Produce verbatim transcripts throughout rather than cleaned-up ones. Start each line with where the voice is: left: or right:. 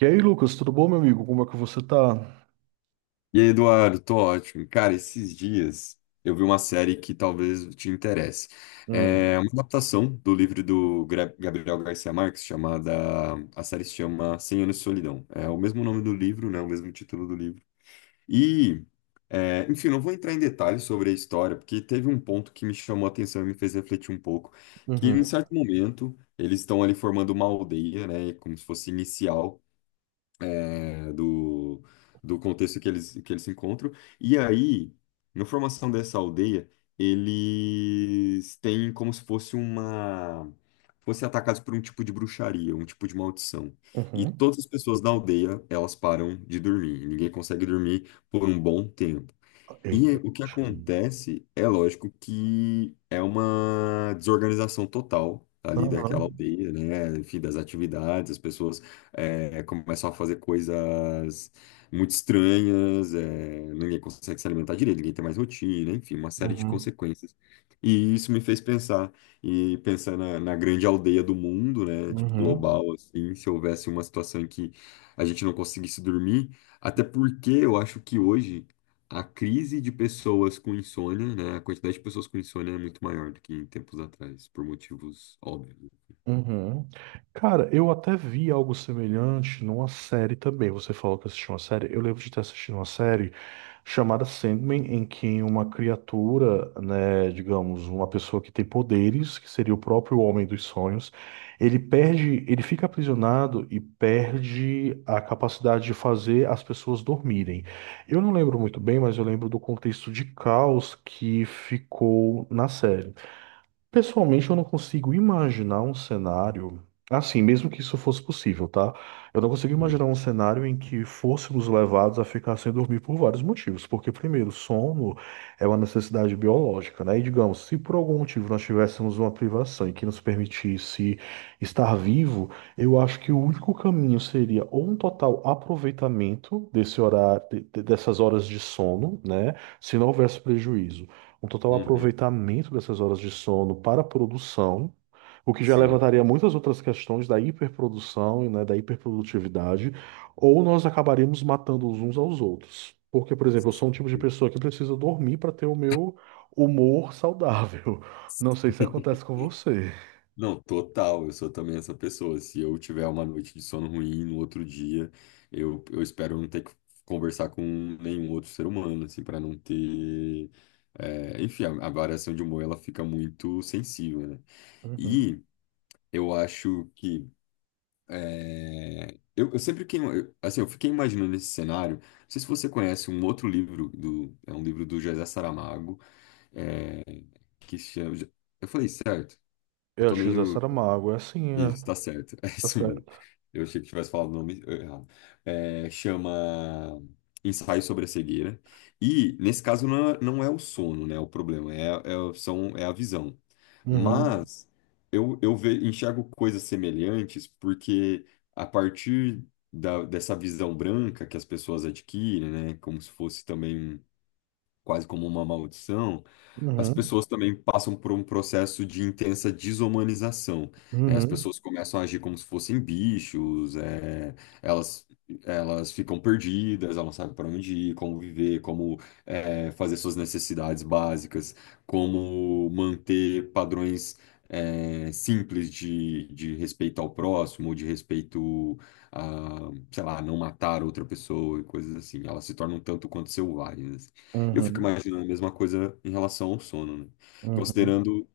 right: E aí, Lucas, tudo bom, meu amigo? Como é que você tá?
left: E aí, Eduardo, tô ótimo. Cara, esses dias eu vi uma série que talvez te interesse.
right: Hum,
left: É uma adaptação do livro do Gra- Gabriel Garcia Marques. Chamada. A série se chama Cem Anos de Solidão. É o mesmo nome do livro, né? O mesmo título do livro. E, é, enfim, não vou entrar em detalhes sobre a história, porque teve um ponto que me chamou a atenção e me fez refletir um pouco, que em
right: uhum,
left: certo momento eles estão ali formando uma aldeia, né? Como se fosse inicial é, do, do contexto que eles, que eles se encontram. E aí, na formação dessa aldeia, eles têm como se fosse uma, fossem atacados por um tipo de bruxaria, um tipo de maldição. E
right: uhum.
left: todas as pessoas da aldeia, elas param de dormir. Ninguém consegue dormir por um bom tempo. E
right: Eita,
left: o que
right: poxa.
left: acontece é lógico que é uma desorganização total ali
right: Aham,
left: daquela aldeia, né? Enfim, das atividades, as pessoas eh, começam a fazer coisas muito estranhas, eh, ninguém consegue se alimentar direito, ninguém tem mais rotina, enfim, uma série de
right: uhum,
left: consequências. E isso me fez pensar, e pensar na, na grande aldeia do mundo, né? Tipo,
right: uhum.
left: global, assim, se houvesse uma situação em que a gente não conseguisse dormir, até porque eu acho que hoje a crise de pessoas com insônia, né? A quantidade de pessoas com insônia é muito maior do que em tempos atrás, por motivos óbvios.
right: Uhum. Cara, eu até vi algo semelhante numa série também. Você falou que assistiu uma série. Eu lembro de ter assistido uma série chamada Sandman, em que uma criatura, né, digamos, uma pessoa que tem poderes, que seria o próprio Homem dos Sonhos, ele perde, ele fica aprisionado e perde a capacidade de fazer as pessoas dormirem. Eu não lembro muito bem, mas eu lembro do contexto de caos que ficou na série. Pessoalmente, eu não consigo imaginar um cenário, assim, mesmo que isso fosse possível, tá? Eu não consigo
left: Uhum.
right: imaginar um cenário em que fôssemos levados a ficar sem dormir por vários motivos. Porque, primeiro, sono é uma necessidade biológica, né? E, digamos, se por algum motivo nós tivéssemos uma privação e que nos permitisse estar vivo, eu acho que o único caminho seria ou um total aproveitamento desse horário, de- de- dessas horas de sono, né? Se não houvesse prejuízo um total
left: Uhum.
right: aproveitamento dessas horas de sono para a produção, o que já
left: Sim.
right: levantaria muitas outras questões da hiperprodução e né, da hiperprodutividade, ou nós acabaríamos matando os uns aos outros. Porque, por exemplo, eu sou um tipo de
left: Sim.
right: pessoa que precisa dormir para ter o meu humor saudável. Não sei se acontece com você.
left: Não, total, eu sou também essa pessoa. Se eu tiver uma noite de sono ruim no outro dia, eu, eu espero não ter que conversar com nenhum outro ser humano, assim, para não ter. É, enfim, a, a variação de humor ela fica muito sensível, né?
right: Uhum.
left: E eu acho que. É, Eu, eu sempre fiquei, eu- assim, eu fiquei imaginando esse cenário. Não sei se você conhece um outro livro do, é um livro do José Saramago, é, que se chama. Eu falei certo? Eu
right: Eu
left: tô
right: acho que José
left: meio,
right: Saramago, é assim, é.
left: isso, tá certo. É
right: Tá
left: isso mesmo.
right: certo.
left: Eu achei que tivesse falado o nome eh, errado. É, chama Ensaio sobre a Cegueira. E, nesse caso, não é, não é o sono, né? O problema é, é- são, é a visão.
right: Uhum.
left: Mas eu, eu ve- enxergo coisas semelhantes porque, a partir da, dessa visão branca que as pessoas adquirem, né? Como se fosse também quase como uma maldição. As
right: Uhum.
left: pessoas também passam por um processo de intensa desumanização, né? As
right: Uhum.
left: pessoas começam a agir como se fossem bichos. É, elas, elas ficam perdidas, elas não sabem para onde ir, como viver, como é, fazer suas necessidades básicas, como manter padrões é, simples de, de respeito ao próximo, de respeito a, sei lá, não matar outra pessoa e coisas assim. Elas se tornam tanto quanto selvagens. E eu fico
right: Uhum.
left: imaginando a mesma coisa em relação ao sono, né?
right: Uhum.
left: Considerando,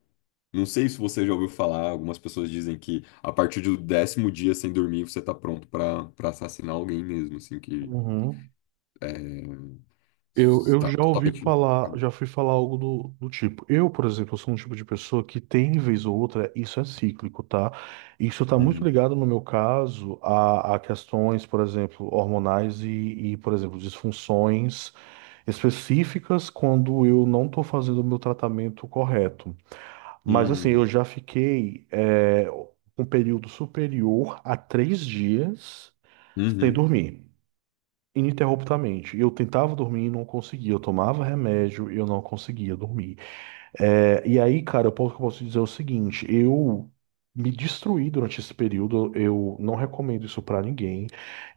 left: não sei se você já ouviu falar, algumas pessoas dizem que a partir do décimo dia sem dormir você tá pronto pra para assassinar alguém mesmo, assim, que
right: Uhum.
left: é,
right: Eu, eu
left: está
right: já ouvi
left: totalmente.
right: falar,
left: Acabou.
right: já fui falar algo do, do tipo. Eu, por exemplo, sou um tipo de pessoa que tem, vez ou outra, isso é cíclico, tá? Isso tá muito
left: Uhum.
right: ligado, no meu caso, a, a questões, por exemplo, hormonais e, e, por exemplo, disfunções específicas quando eu não tô fazendo o meu tratamento correto. Mas, assim, eu
left: Hum.
right: já fiquei, é, um período superior a três dias sem
left: Uhum.
right: dormir ininterruptamente. Eu tentava dormir e não conseguia. Eu tomava remédio e eu não conseguia dormir. É, e aí, cara, eu posso, eu posso dizer é o seguinte: eu me destruí durante esse período. Eu não recomendo isso pra ninguém.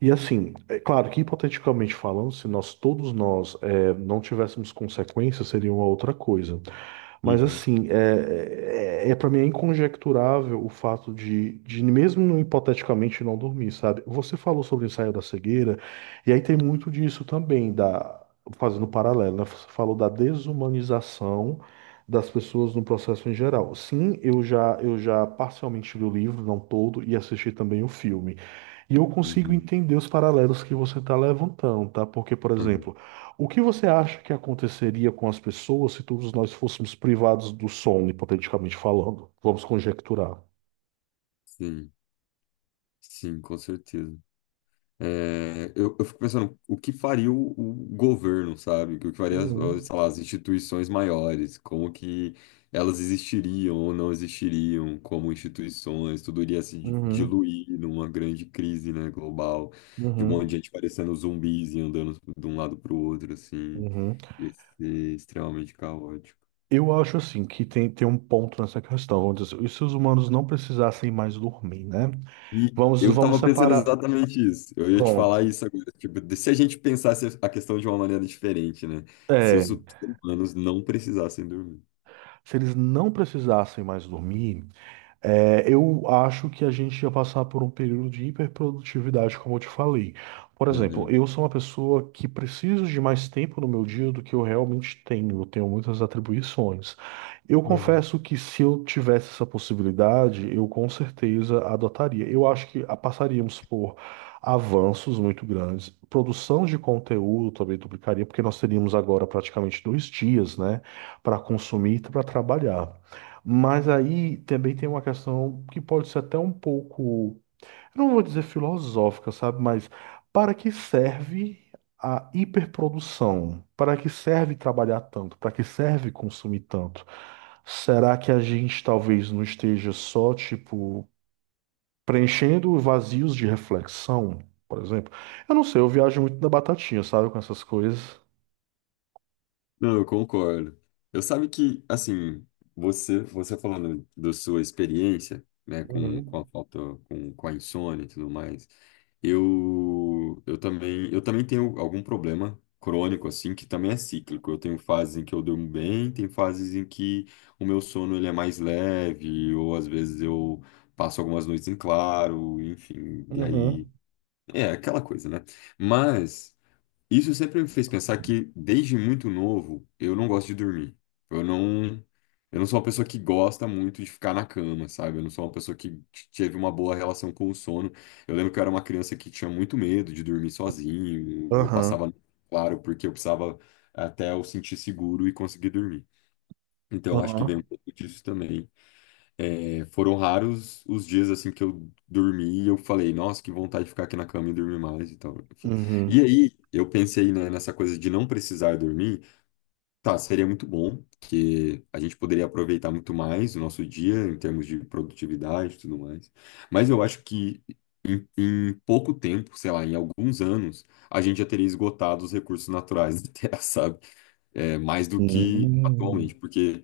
right: E assim, é claro que hipoteticamente falando, se nós todos nós é, não tivéssemos consequências, seria uma outra coisa. Mas
left: Uhum.
right: assim, é, é, é para mim é inconjecturável o fato de, de, mesmo hipoteticamente, não dormir, sabe? Você falou sobre o ensaio da cegueira, e aí tem muito disso também, da, fazendo um paralelo, né? Você falou da desumanização das pessoas no processo em geral. Sim, eu já, eu já parcialmente li o livro, não todo, e assisti também o filme. E eu consigo
left: Uhum.
right: entender os paralelos que você está levantando, tá? Porque, por
left: Uhum.
right: exemplo, o que você acha que aconteceria com as pessoas se todos nós fôssemos privados do som, hipoteticamente falando? Vamos conjecturar.
left: Sim, sim, com certeza. É, eu, eu fico pensando o que faria o, o governo, sabe? O que faria, as- as,
right: Uhum,
left: sei lá, as instituições maiores, como que elas existiriam ou não existiriam como instituições, tudo iria se di-
right: uhum,
left: diluir numa grande crise, né, global, de um monte
right: uhum,
left: de gente parecendo zumbis e andando de um lado para o outro, assim,
right: uhum.
left: ia ser extremamente caótico.
right: Eu acho assim que tem, tem um ponto nessa questão. Vamos dizer, e se os humanos não precisassem mais dormir, né?
left: E
right: Vamos,
left: eu
right: vamos
left: estava pensando
right: separar.
left: exatamente isso. Eu ia te falar
right: Pronto.
left: isso agora. Tipo, de- se a gente pensasse a questão de uma maneira diferente, né? Se
right: É,
left: os humanos não precisassem dormir.
right: se eles não precisassem mais dormir, é, eu acho que a gente ia passar por um período de hiperprodutividade, como eu te falei. Por exemplo,
left: Uhum.
right: eu sou uma pessoa que preciso de mais tempo no meu dia do que eu realmente tenho. Eu tenho muitas atribuições. Eu confesso que se eu tivesse essa possibilidade, eu com certeza adotaria. Eu acho que ah, passaríamos por avanços muito grandes. Produção de conteúdo também duplicaria, porque nós teríamos agora praticamente dois dias, né, para consumir e para trabalhar. Mas aí também tem uma questão que pode ser até um pouco, eu não vou dizer filosófica, sabe? Mas para que serve a hiperprodução? Para que serve trabalhar tanto? Para que serve consumir tanto? Será que a gente talvez não esteja só, tipo, preenchendo vazios de reflexão, por exemplo? Eu não sei, eu viajo muito na batatinha, sabe? Com essas coisas.
left: Não, eu concordo. Eu sabe que, assim, você, você falando da sua experiência, né, com, com a
right: Uhum.
left: falta, com, com a insônia e tudo mais, eu, eu também, eu também tenho algum problema crônico, assim, que também é cíclico. Eu tenho fases em que eu durmo bem, tem fases em que o meu sono, ele é mais leve, ou às vezes eu passo algumas noites em claro, enfim, e aí,
right: Uhum.
left: é aquela coisa, né? Mas. Isso sempre me fez pensar que, desde muito novo, eu não gosto de dormir. Eu não, eu não sou uma pessoa que gosta muito de ficar na cama, sabe? Eu não sou uma pessoa que t- teve uma boa relação com o sono. Eu lembro que eu era uma criança que tinha muito medo de dormir sozinho. Eu
right: Aham.
left: passava, claro, porque eu precisava até eu sentir seguro e conseguir dormir. Então, eu acho que vem um
right: Aham.
left: pouco disso também. É, foram raros os dias assim que eu dormi e eu falei, nossa, que vontade de ficar aqui na cama e dormir mais e tal, enfim. E
right: Uhum.
left: aí eu pensei, né, nessa coisa de não precisar dormir. Tá, seria muito bom, porque a gente poderia aproveitar muito mais o nosso dia em termos de produtividade e tudo mais. Mas eu acho que em, em pouco tempo, sei lá, em alguns anos, a gente já teria esgotado os recursos naturais da Terra, sabe? É, mais do que
right: Uhum.
left: atualmente, porque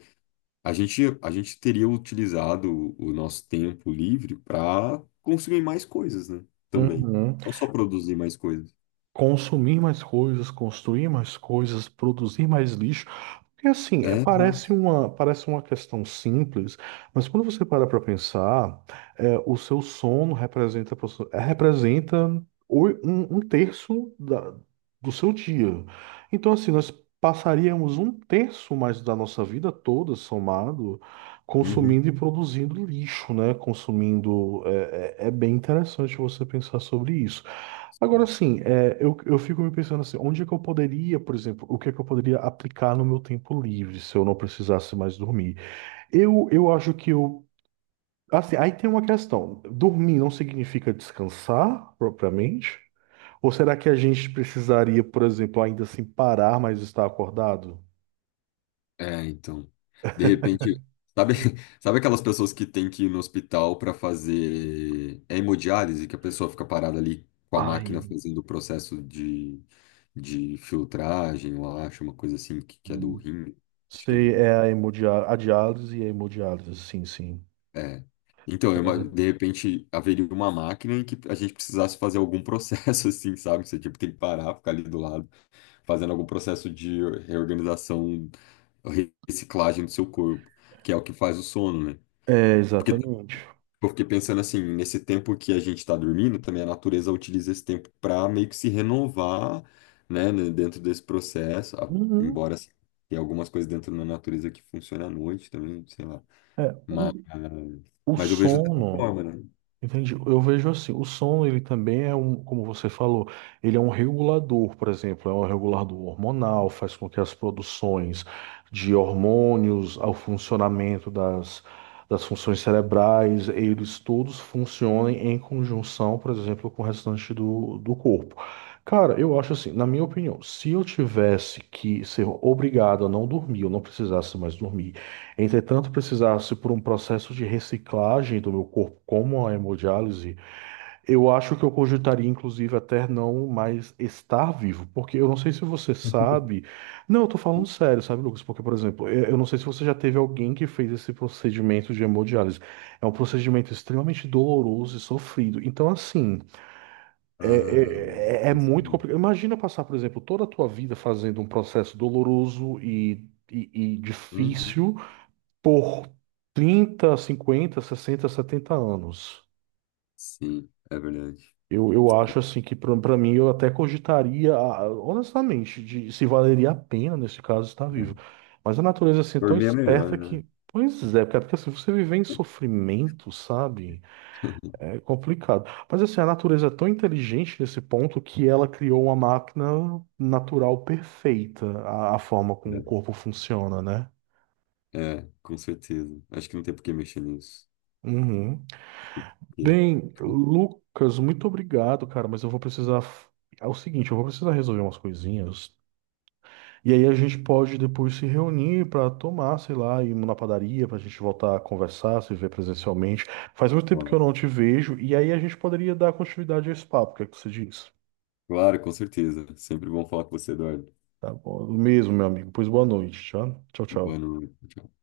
left: a gente, a gente teria utilizado o o nosso tempo livre para consumir mais coisas, né? Também.
right: Uhum.
left: Não só produzir mais coisas.
right: Consumir mais coisas, construir mais coisas, produzir mais lixo. Porque assim, é-
left: É,
right: parece
left: exato.
right: uma, parece uma questão simples, mas quando você para para pensar, é, o seu sono representa, aproxi- é, representa oi- um, um terço da- do seu dia. Então, assim, nós passaríamos um terço mais da nossa vida toda somado,
left: Uhum.
right: consumindo e produzindo lixo, né? Consumindo. é é- é bem interessante você pensar sobre isso. Agora sim, é, eu, eu fico me pensando assim, onde é que eu poderia, por exemplo, o que é que eu poderia aplicar no meu tempo livre se eu não precisasse mais dormir? Eu, eu acho que eu. Assim, aí tem uma questão. Dormir não significa descansar propriamente? Ou será que a gente precisaria, por exemplo, ainda assim parar, mas estar acordado?
left: É, então. De repente, sabe, sabe aquelas pessoas que têm que ir no hospital para fazer hemodiálise, que a pessoa fica parada ali com a máquina
right: Ai,
left: fazendo o processo de, de filtragem, eu acho, uma coisa assim, que, que é do
right: hum.
left: rim. Acho que é do
right: Sei,
left: rim.
right: é a hemodiálise, a diálise e a hemodiálise, sim, sim.
left: É. Então, é uma-
right: Cara.
left: de repente, haveria uma máquina em que a gente precisasse fazer algum processo, assim, sabe? Você, tipo, tem que parar, ficar ali do lado, fazendo algum processo de reorganização, reciclagem do seu corpo, que é o que faz o sono, né?
right: É,
left: Porque
right: exatamente.
left: eu fiquei pensando assim, nesse tempo que a gente está dormindo, também a natureza utiliza esse tempo para meio que se renovar, né, né, dentro desse processo, a-
right: Uhum.
left: embora assim, tenha algumas coisas dentro da natureza que funcionam à noite também, sei lá.
right: É,
left: Mas,
right: o, o
left: mas eu vejo dessa
right: sono.
left: forma, né?
right: Entendi. Eu vejo assim, o som ele também é um, como você falou, ele é um regulador, por exemplo, é um regulador hormonal, faz com que as produções de hormônios, ao funcionamento das, das funções cerebrais, eles todos funcionem em conjunção, por exemplo, com o restante do, do corpo. Cara, eu acho assim, na minha opinião, se eu tivesse que ser obrigado a não dormir, eu não precisasse mais dormir, entretanto, precisasse por um processo de reciclagem do meu corpo, como a hemodiálise, eu acho que eu cogitaria, inclusive, até não mais estar vivo, porque eu não sei se você sabe. Não, eu tô falando sério, sabe, Lucas? Porque, por exemplo, eu eu não sei se você já teve alguém que fez esse procedimento de hemodiálise. É um procedimento extremamente doloroso e sofrido. Então, assim, é,
left: Ah,
right: é, é é
left: não
right: muito
left: sabia.
right: complicado. Imagina passar, por exemplo, toda a tua vida fazendo um processo doloroso e, e e
left: Uhum.
right: difícil por trinta, cinquenta, sessenta, setenta anos.
left: Sim, é verdade.
right: Eu, eu acho assim que para mim eu até cogitaria, ah, honestamente, de se valeria a pena nesse caso estar
left: É.
right: vivo. Mas a natureza assim é tão
left: Dormir é
right: esperta
left: melhor, né?
right: que, pois é, cara, porque assim, você viver em sofrimento, sabe? É complicado. Mas assim, a natureza é tão inteligente nesse ponto que ela criou uma máquina natural perfeita, a, a forma como o corpo funciona, né?
left: É, é, com certeza. Acho que não tem por que mexer nisso.
right: Uhum.
left: Porque-
right: Bem, Lucas, muito obrigado, cara, mas eu vou precisar. f- É o seguinte, eu vou precisar resolver umas coisinhas. E aí a gente pode depois se reunir pra tomar, sei lá, ir na padaria, pra gente voltar a conversar, se ver presencialmente. Faz muito tempo que
left: Claro,
right: eu não te vejo, e aí a gente poderia dar continuidade a esse papo, o que é que você diz?
left: claro, com certeza. Sempre bom falar com você, Eduardo.
right: Tá bom, mesmo, meu amigo. Pois boa noite, tá? Tchau,
left: Boa
right: tchau.
left: noite. Tchau.